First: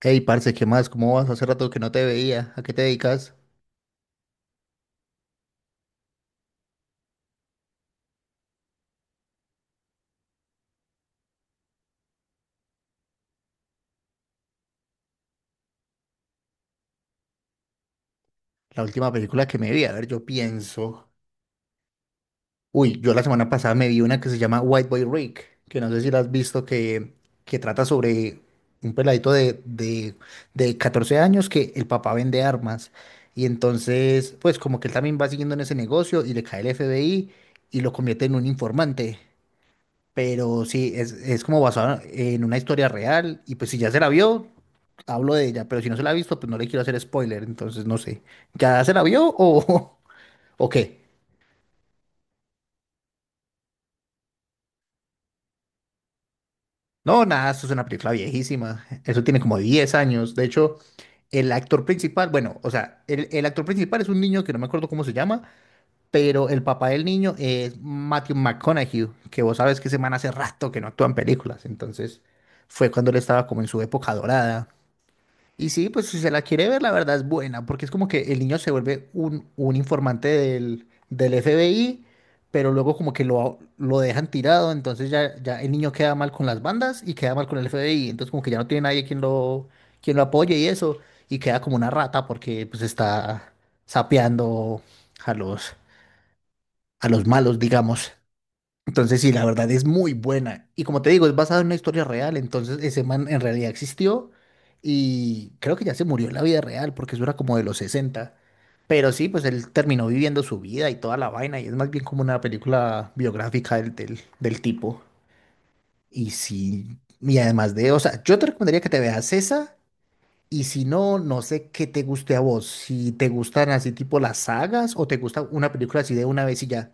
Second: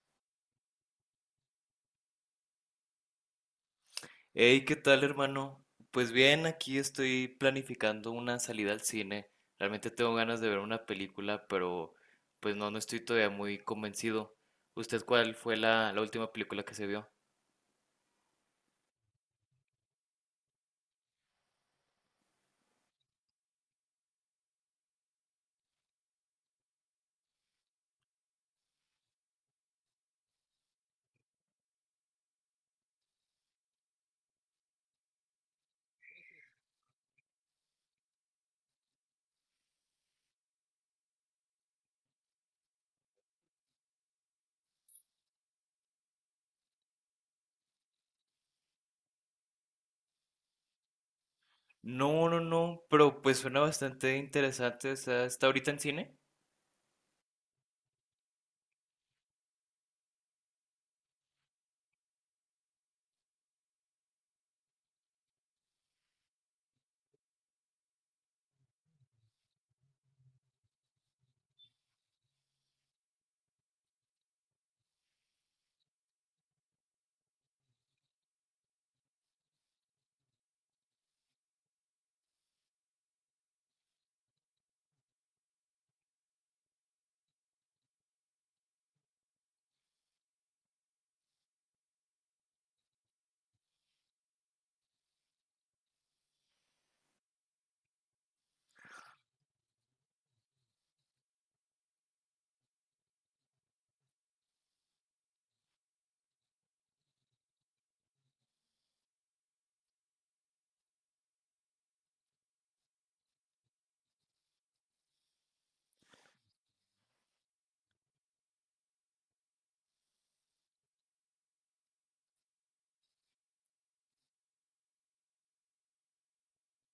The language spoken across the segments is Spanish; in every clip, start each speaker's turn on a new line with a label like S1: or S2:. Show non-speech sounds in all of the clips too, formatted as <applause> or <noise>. S1: Hey, parce, ¿qué más? ¿Cómo vas? Hace rato que no te veía. ¿A qué te dedicas?
S2: Hey, ¿qué tal, hermano? Pues bien, aquí estoy planificando una salida al cine. Realmente tengo ganas de ver una película, pero pues no estoy todavía muy convencido. ¿Usted cuál fue la última película que se vio?
S1: La última película que me vi, a ver, yo pienso. Uy, yo la semana pasada me vi una que se llama White Boy Rick, que no sé si la has visto, que trata sobre un peladito de de 14 años que el papá vende armas. Y entonces, pues como que él también va siguiendo en ese negocio y le cae el FBI y lo convierte en un informante. Pero sí, es como basado en una historia real. Y pues si ya se la vio, hablo de ella. Pero si no se la ha visto, pues no le quiero hacer spoiler. Entonces no sé. ¿Ya se la vio o, <laughs> o qué?
S2: No, no, no, pero pues suena bastante interesante. O sea, ¿está ahorita en cine?
S1: No, nada, esto es una película viejísima. Eso tiene como 10 años. De hecho, el actor principal, bueno, o sea, el actor principal es un niño que no me acuerdo cómo se llama, pero el papá del niño es Matthew McConaughey, que vos sabes que ese man hace rato que no actúa en películas. Entonces fue cuando él estaba como en su época dorada. Y sí, pues si se la quiere ver, la verdad es buena, porque es como que el niño se vuelve un informante del FBI, pero luego como que lo dejan tirado, entonces ya, ya el niño queda mal con las bandas y queda mal con el FBI, entonces como que ya no tiene nadie quien lo apoye y eso, y queda como una rata porque pues está sapeando a los, a los malos, digamos. Entonces, sí, la verdad es muy buena. Y como te digo, es basada en una historia real. Entonces, ese man en realidad existió y creo que ya se murió en la vida real porque eso era como de los sesenta. Pero sí, pues él terminó viviendo su vida y toda la vaina y es más bien como una película biográfica del tipo. Y sí, y además de, o sea, yo te recomendaría que te veas esa y si no, no sé qué te guste a vos. Si te gustan así tipo las sagas o te gusta una película así de una vez y ya.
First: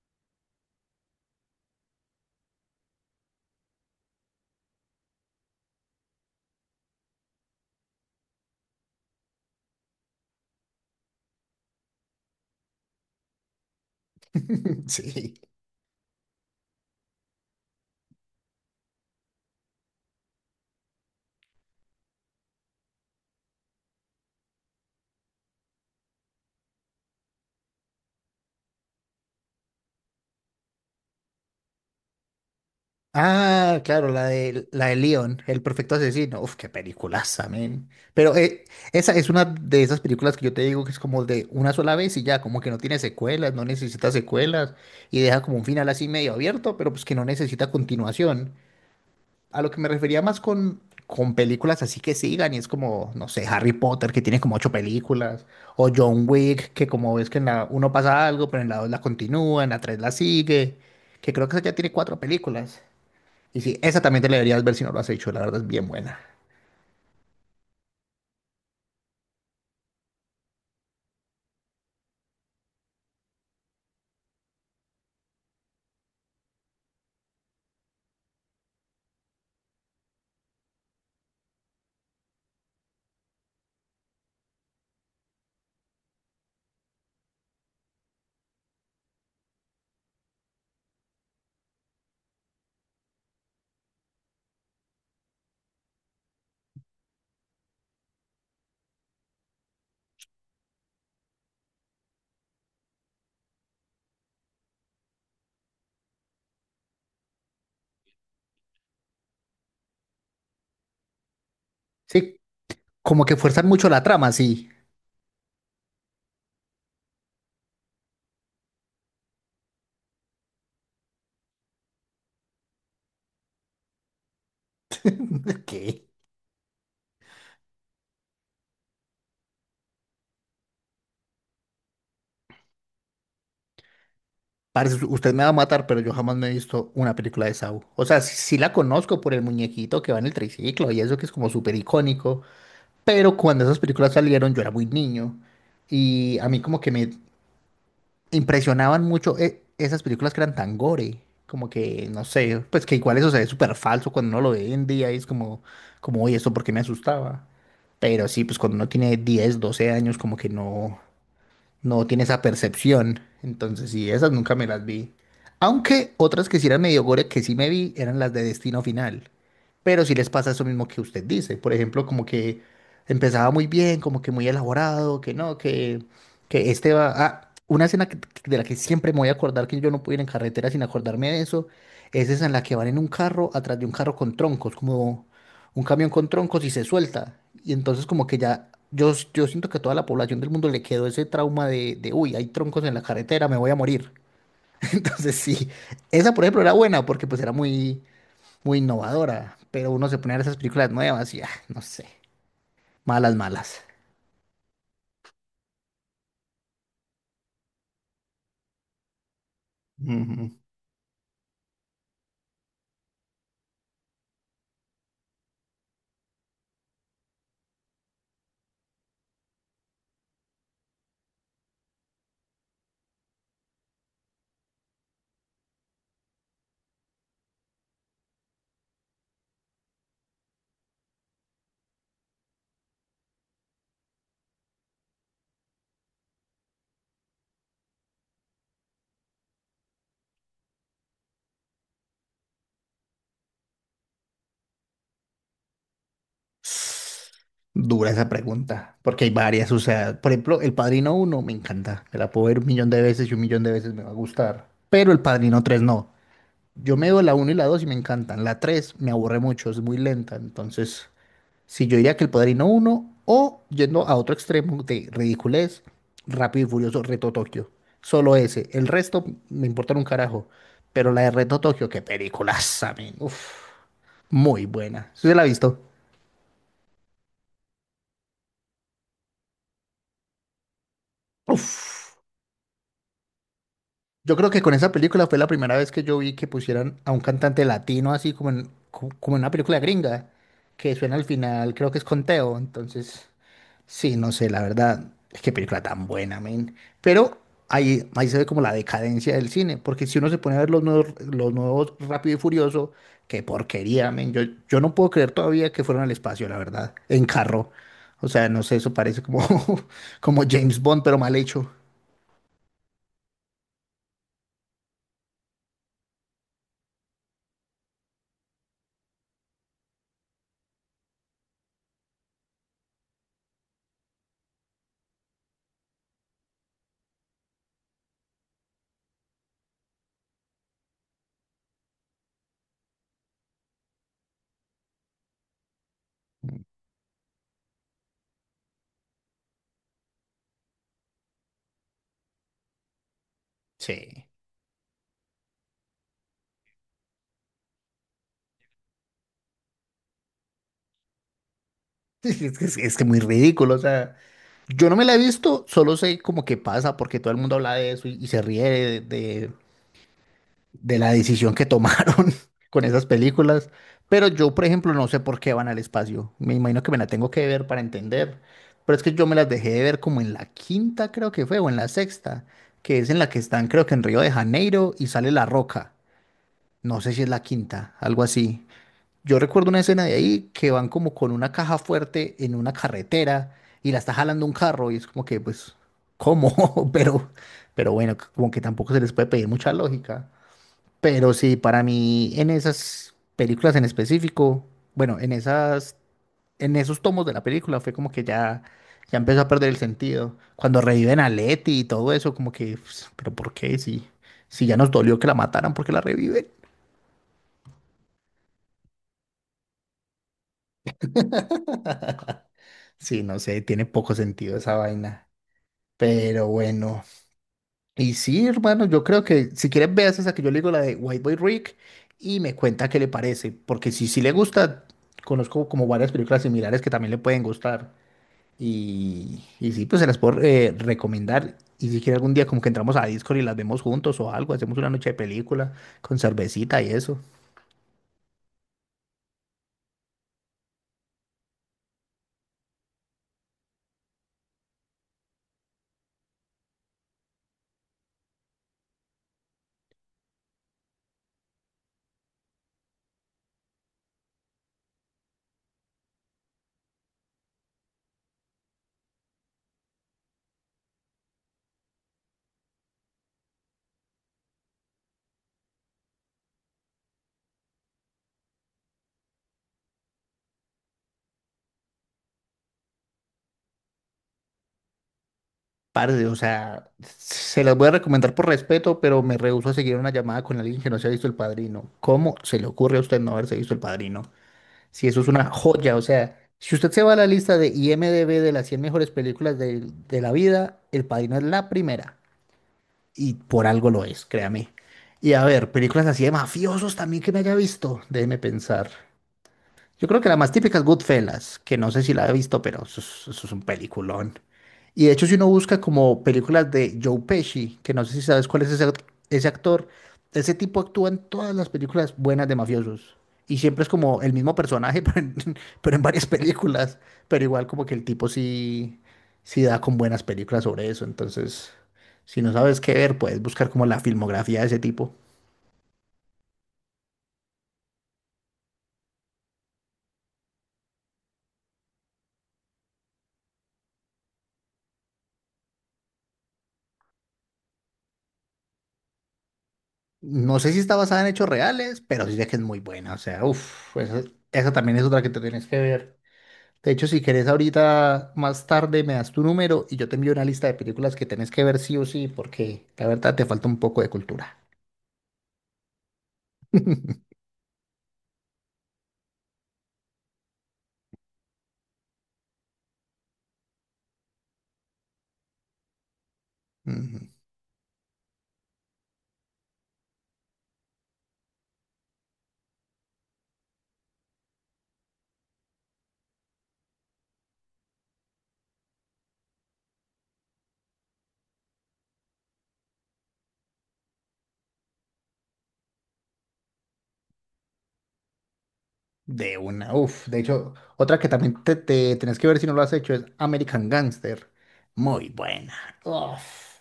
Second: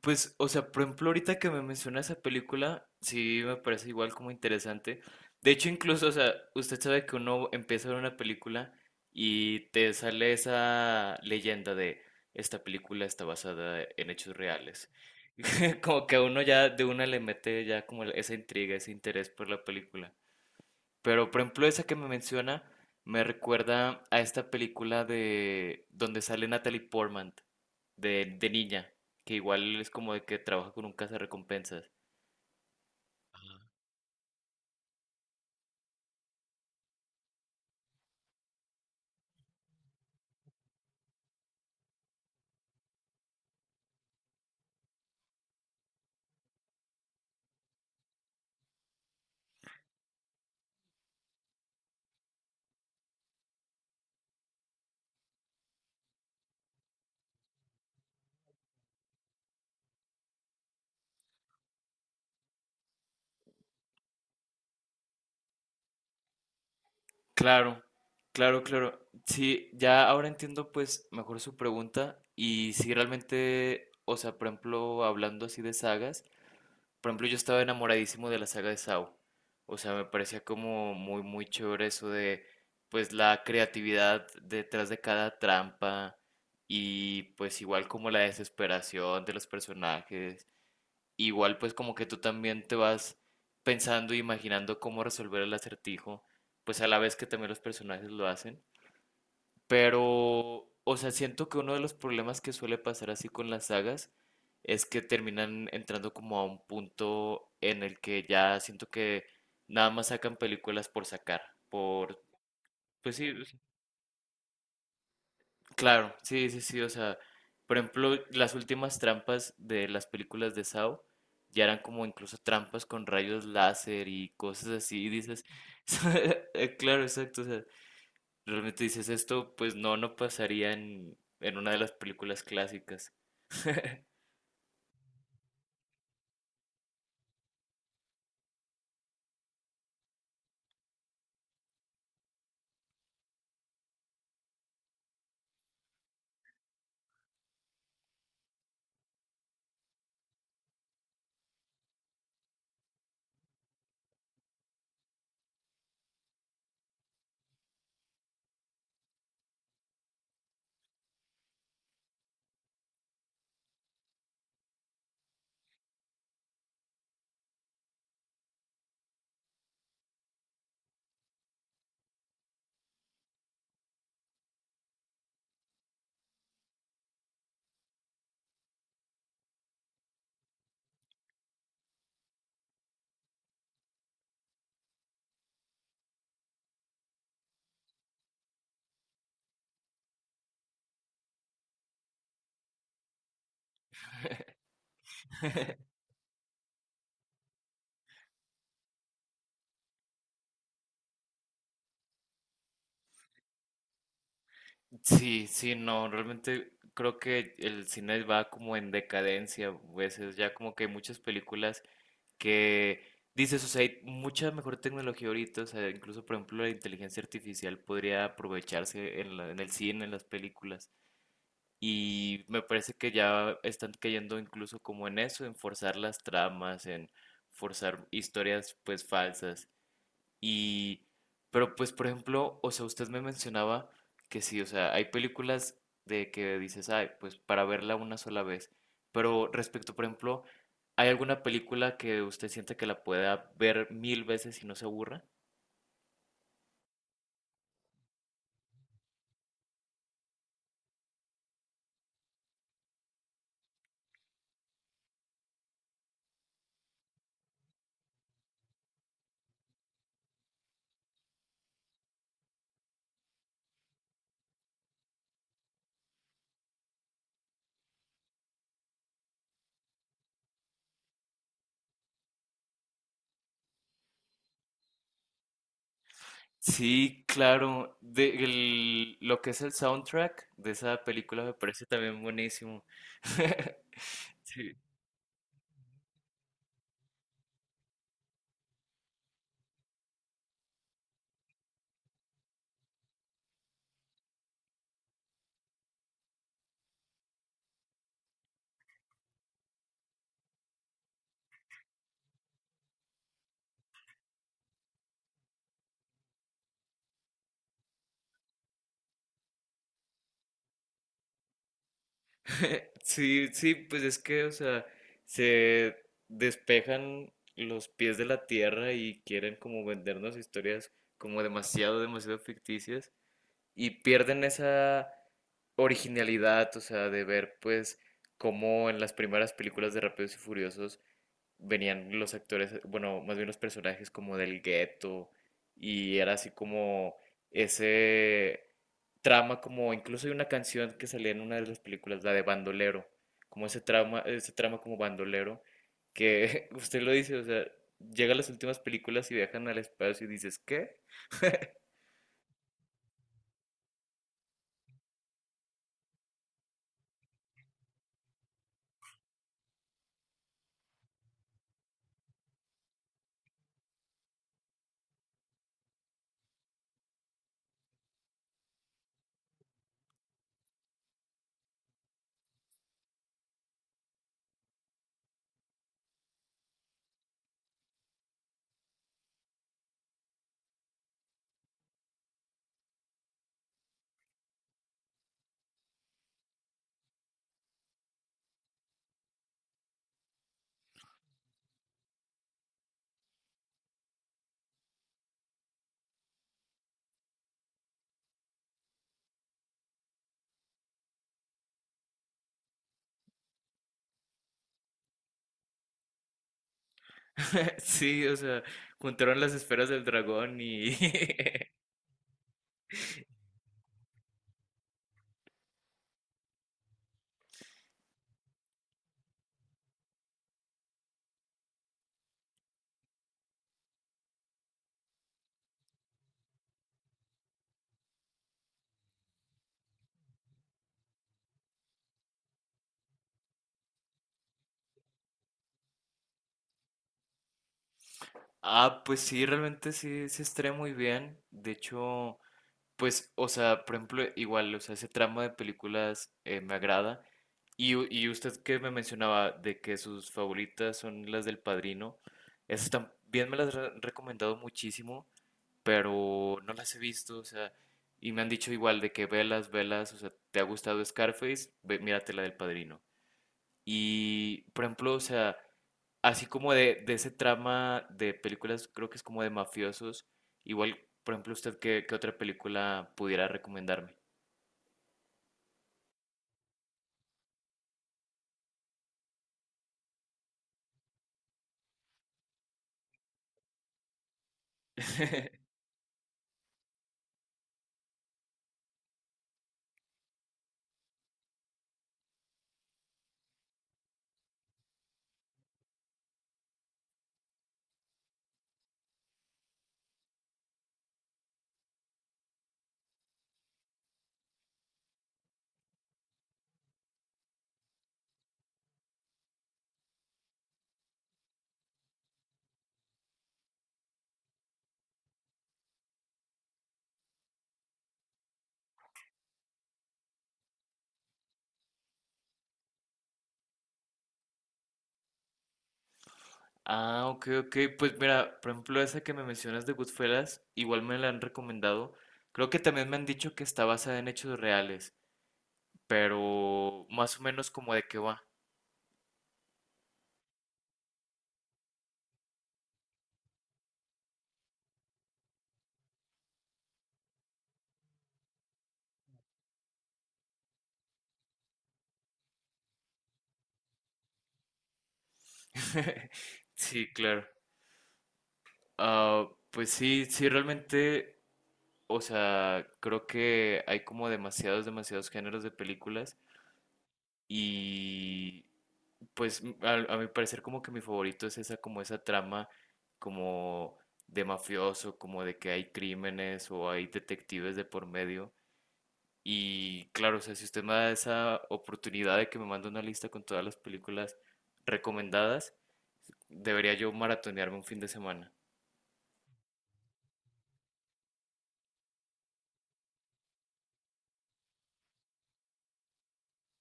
S2: Pues, o sea, por ejemplo, ahorita que me menciona esa película, sí me parece igual como interesante. De hecho, incluso, o sea, usted sabe que uno empieza a ver una película y te sale esa leyenda de esta película está basada en hechos
S1: <laughs>
S2: reales.
S1: Sí.
S2: <laughs> Como que a uno ya de una le mete ya como esa intriga, ese interés por la película. Pero, por ejemplo, esa que me menciona me recuerda a esta película de donde sale Natalie Portman de niña, que igual es como de que trabaja con un cazarrecompensas.
S1: Ah, claro, la de Leon, El perfecto asesino. Uf, qué peliculaza, men. Pero esa es una de esas películas que yo te digo que es como de una sola vez y ya, como que no tiene secuelas, no necesita secuelas y deja como un final así medio abierto, pero pues que no necesita continuación. A lo que me refería más con películas así que sigan y es como, no sé, Harry Potter que tiene como 8 películas o John Wick que como ves que en la uno pasa algo, pero en la dos la continúa, en la tres la sigue, que creo que esa ya tiene 4 películas. Y sí, esa también te la deberías ver si no lo has hecho, la verdad es bien buena.
S2: Claro, claro, claro. Sí, ya ahora entiendo pues mejor su pregunta y si realmente, o sea, por ejemplo, hablando así de sagas, por ejemplo, yo estaba enamoradísimo de la saga de Saw. O sea, me parecía como muy, muy chévere eso de, pues, la creatividad detrás de cada trampa y pues igual como la desesperación de los personajes. Igual pues como que tú también te vas pensando e imaginando cómo resolver el acertijo, pues a la vez que también los personajes lo hacen. Pero, o sea, siento que uno de los problemas que suele pasar así con las sagas es que terminan entrando como a un punto en el que ya siento que nada más sacan películas por sacar, por...
S1: Sí,
S2: Pues
S1: como
S2: sí,
S1: que
S2: o sea,
S1: fuerzan mucho la trama, sí.
S2: claro, sí, sí, sí, o sea, por ejemplo, las últimas trampas de las películas de Saw ya eran como incluso trampas con rayos láser y cosas así, y dices,
S1: <laughs> ¿Qué?
S2: <laughs> claro, exacto, o sea, realmente dices esto, pues no, no pasaría en una de las películas clásicas. <laughs>
S1: Parce, usted me va a matar, pero yo jamás me he visto una película de Saw. O sea, sí, sí la conozco por el muñequito que va en el triciclo y eso que es como súper icónico, pero cuando esas películas salieron yo era muy niño y a mí como que me impresionaban mucho esas películas que eran tan gore, como que, no sé, pues que igual eso se ve súper falso cuando uno lo ve hoy en día y es como, oye, ¿esto por qué me asustaba? Pero sí, pues cuando uno tiene 10 12 años, como que no, no tiene esa percepción. Entonces, sí, esas nunca me las vi. Aunque otras que sí eran medio gore que sí me vi eran las de Destino Final. Pero sí les pasa eso mismo que usted dice. Por ejemplo, como que empezaba muy bien, como que muy elaborado, que no, que este va... Ah, una escena de la que siempre me voy a acordar, que yo no puedo ir en carretera sin acordarme de eso, es esa en la que van en un carro atrás de un carro con troncos, como un camión con troncos y se suelta. Y entonces como que ya, yo siento que a toda la población del mundo le quedó ese trauma de, uy, hay troncos en la carretera, me voy a morir. <laughs> Entonces sí, esa por ejemplo era buena porque pues era muy, muy innovadora, pero uno se pone a ver esas películas nuevas y ah, no sé, malas, malas.
S2: Sí, sí, no, realmente creo que el cine va como en decadencia a veces,
S1: Ujú.
S2: ya como que hay muchas películas que dices, o sea, hay mucha mejor tecnología ahorita, o sea, incluso por ejemplo la inteligencia artificial podría aprovecharse en la- en el cine, en las películas. Y me parece que ya están cayendo incluso como en eso, en forzar las tramas, en forzar historias pues falsas. Y, pero pues por ejemplo, o sea, usted me mencionaba que sí, o sea, hay películas de que dices, ay, pues para verla una sola vez. Pero respecto, por ejemplo, ¿hay alguna película que usted siente que la pueda ver mil veces y no se aburra?
S1: Dura esa pregunta, porque hay varias, o sea, por ejemplo, El Padrino uno me encanta, me la puedo ver un millón de veces y un millón de veces me va a gustar, pero El Padrino 3 no. Yo me veo la uno y la 2 y me encantan. La 3 me aburre mucho, es muy lenta. Entonces, si yo diría que El Padrino uno o yendo a otro extremo de ridiculez, Rápido y Furioso, Reto Tokio. Solo ese. El resto me importa un carajo. Pero la de Reto Tokio, qué peliculaza, men. Uf, muy buena. ¿Sí se la ha visto?
S2: Sí, claro. De, el- lo que es el soundtrack de esa película me parece
S1: Uf.
S2: también buenísimo. <laughs>
S1: Yo creo que
S2: Sí.
S1: con esa película fue la primera vez que yo vi que pusieran a un cantante latino así como en una película gringa, que suena al final, creo que es Conteo, entonces sí, no sé, la verdad, es que película tan buena, men. Pero ahí se ve como la decadencia del cine, porque si uno se pone a ver los nuevos Rápido y Furioso, qué porquería, men. Yo no puedo creer todavía que fueron al espacio, la verdad, en carro. O sea, no sé, eso parece como, <laughs> como James Bond, pero mal hecho.
S2: <laughs> Sí, sí, pues es que, o sea, se despejan los pies de la tierra y quieren como vendernos historias como demasiado, demasiado ficticias y pierden esa originalidad, o sea, de ver pues cómo en las primeras películas de Rápidos y Furiosos venían los actores, bueno, más bien los personajes como del gueto y era así como ese trama como incluso hay una canción que salía en una de las películas, la de Bandolero, como
S1: Sí. <laughs>
S2: ese trama como bandolero que <laughs> usted lo dice, o sea, llega a las últimas películas y viajan al espacio y dices, ¿qué?
S1: Es que, es que muy ridículo, o sea. Yo no me la he visto, solo sé como que pasa, porque todo el mundo habla de eso y se ríe de, de- de la decisión que tomaron <laughs> con esas películas. Pero yo, por ejemplo, no sé por qué van al espacio. Me imagino que me la tengo que ver para entender. Pero es que yo me las dejé de ver como en la quinta, creo que fue, o en la sexta, que es en la que están, creo que en Río de Janeiro y sale La Roca. No sé si es la quinta, algo así. Yo recuerdo una escena de ahí que van como con una caja fuerte en una carretera y la está jalando un carro y es como que, pues, ¿cómo? <laughs> Pero, bueno, como que tampoco se les puede pedir mucha lógica. Pero sí, para mí, en esas películas en específico, bueno, en esos tomos de la película fue como que ya, ya empezó a perder el sentido. Cuando reviven a Letty y todo eso, como que, pues, pero ¿por qué? Si, si ya nos dolió que la mataran, ¿por qué la reviven?
S2: <laughs> Sí, o sea, juntaron las esferas del dragón y... <laughs>
S1: <laughs> Sí, no sé, tiene poco sentido esa vaina. Pero bueno. Y sí, hermano, yo creo que si quieres veas esa que yo le digo, la de White Boy Rick, y me cuenta qué le parece. Porque si sí le gusta, conozco como varias películas similares que también le pueden gustar. Y sí, pues se las puedo recomendar. Y si quiere algún día como que entramos a Discord y las vemos juntos o algo, hacemos una noche de película con cervecita y eso.
S2: Ah, pues sí, realmente sí se estrena muy bien. De hecho, pues, o sea, por ejemplo, igual, o sea, ese tramo de películas me agrada. Y, y usted que me mencionaba de que sus favoritas son las del Padrino, esas también me las han recomendado muchísimo, pero no las he visto, o sea, y me han dicho igual de que velas, velas, o sea, ¿te ha gustado Scarface? Ve, mírate la del Padrino. Y, por ejemplo, o sea, así como de ese trama de películas, creo que es como de mafiosos. Igual, por ejemplo, usted, ¿qué, qué otra película pudiera recomendarme?
S1: Parce, o sea, se las voy a recomendar por respeto, pero me rehúso a seguir una llamada con alguien que no se ha visto El Padrino. ¿Cómo se le ocurre a usted no haberse visto El Padrino? Si eso es una
S2: <laughs>
S1: joya, o sea, si usted se va a la lista de IMDb de las 100 mejores películas de la vida, El Padrino es la primera. Y por algo lo es, créame. Y a ver, películas así de mafiosos también que me haya visto, déjeme pensar. Yo creo que la más típica es Goodfellas, que no sé si la he visto, pero eso es un peliculón. Y de hecho, si uno busca como películas de Joe Pesci, que no sé si sabes cuál es ese actor, ese tipo actúa en todas las películas buenas de mafiosos. Y siempre es como el mismo personaje, <laughs> pero en varias películas. Pero igual como que el tipo sí, sí da con buenas películas sobre eso. Entonces, si no sabes qué ver, puedes buscar como la filmografía de ese tipo.
S2: Ah, ok, ok. Pues mira, por ejemplo, esa que me mencionas de Goodfellas, igual me la han recomendado. Creo que también me han dicho que está basada en hechos reales, pero más o menos como de qué va.
S1: No sé si está basada en hechos reales, pero sí sé que es muy buena. O sea, uff, esa también es otra que te tienes que ver. De hecho, si querés ahorita más tarde me das tu número y yo te envío una lista de películas que tenés que ver sí o sí, porque la verdad te falta un poco de cultura.
S2: <laughs>
S1: <laughs>
S2: Sí, claro. Ah, pues sí, sí, realmente, o sea, creo que hay como demasiados, demasiados géneros de películas
S1: Ujú.
S2: y pues mi parecer como que mi favorito es esa como esa trama como de mafioso, como de que hay crímenes o hay detectives de por medio. Y claro, o sea, si usted me da esa oportunidad de que me mande una lista con todas las películas recomendadas, debería yo maratonearme un fin de semana.
S1: De una, uff. De hecho, otra que también te tenés que ver si no lo has hecho es American Gangster. Muy buena. Uff.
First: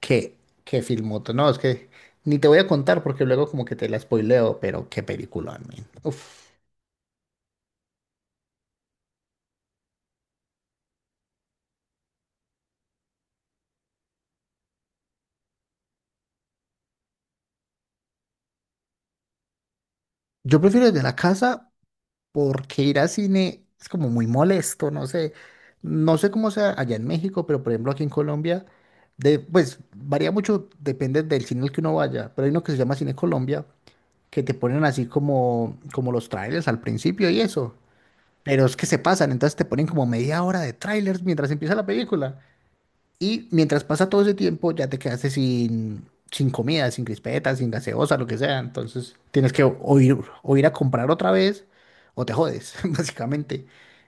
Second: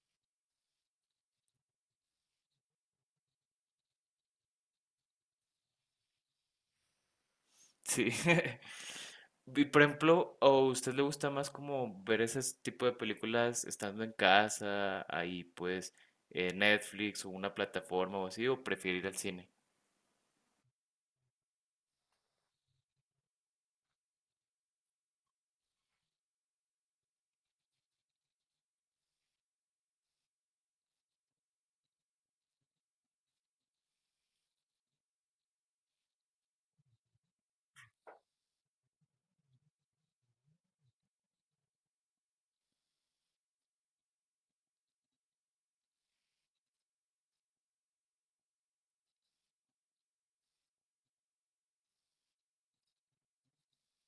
S1: Qué, qué filmoto. No, es que ni te voy a contar porque luego como que te la spoileo, pero qué película, man. Uf.
S2: Sí. <laughs> Y por ejemplo, ¿o usted le gusta más como ver ese tipo de películas estando en casa, ahí pues Netflix o una plataforma o así, o prefiere ir al cine?
S1: Yo prefiero desde la casa porque ir al cine es como muy molesto, no sé. No sé cómo sea allá en México, pero por ejemplo aquí en Colombia, pues varía mucho, depende del cine al que uno vaya, pero hay uno que se llama Cine Colombia, que te ponen así como, los trailers al principio y eso. Pero es que se pasan, entonces te ponen como media hora de trailers mientras empieza la película. Y mientras pasa todo ese tiempo, ya te quedaste sin, comida, sin crispetas, sin gaseosa, lo que sea. Entonces tienes que o ir a comprar otra vez o te jodes, <laughs> básicamente.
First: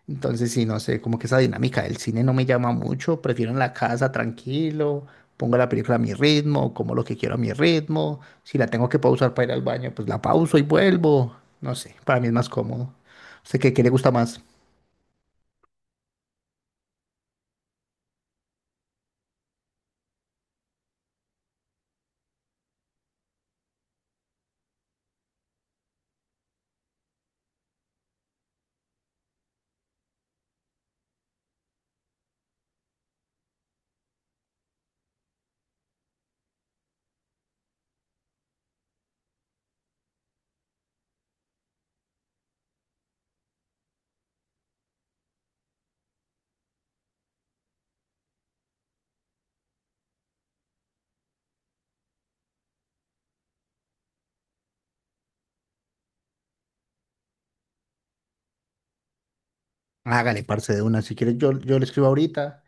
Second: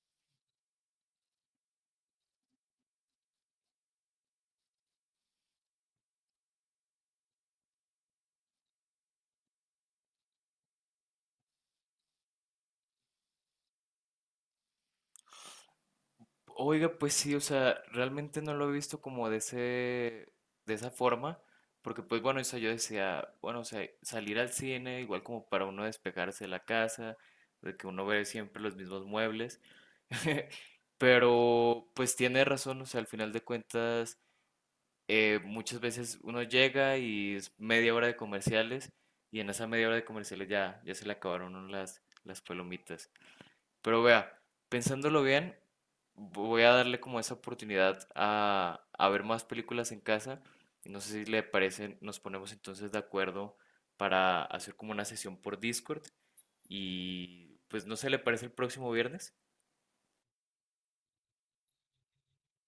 S1: Entonces, sí, no sé, como que esa dinámica del cine no me llama mucho. Prefiero en la casa tranquilo, pongo la película a mi ritmo, como lo que quiero a mi ritmo. Si la tengo que pausar para ir al baño, pues la pauso y vuelvo. No sé, para mí es más cómodo. Sé que, ¿qué le gusta más?
S2: Oiga, pues sí, o sea, realmente no lo he visto como de ese, de esa forma, porque pues bueno, o sea, yo decía, bueno, o sea, salir al cine igual como para uno despejarse de la casa, de que uno ve siempre los mismos muebles, <laughs> pero pues tiene razón, o sea, al final de cuentas muchas veces uno llega y es media hora de comerciales y en esa media hora de comerciales ya, ya se le acabaron a uno las palomitas. Pero vea, pensándolo bien, voy a darle como esa oportunidad a ver más películas en casa. Y no sé si le parece, nos ponemos entonces de acuerdo para hacer como una sesión por Discord y pues no sé, ¿le parece el próximo viernes?
S1: Hágale, parce de una. Si quieres, yo le escribo ahorita.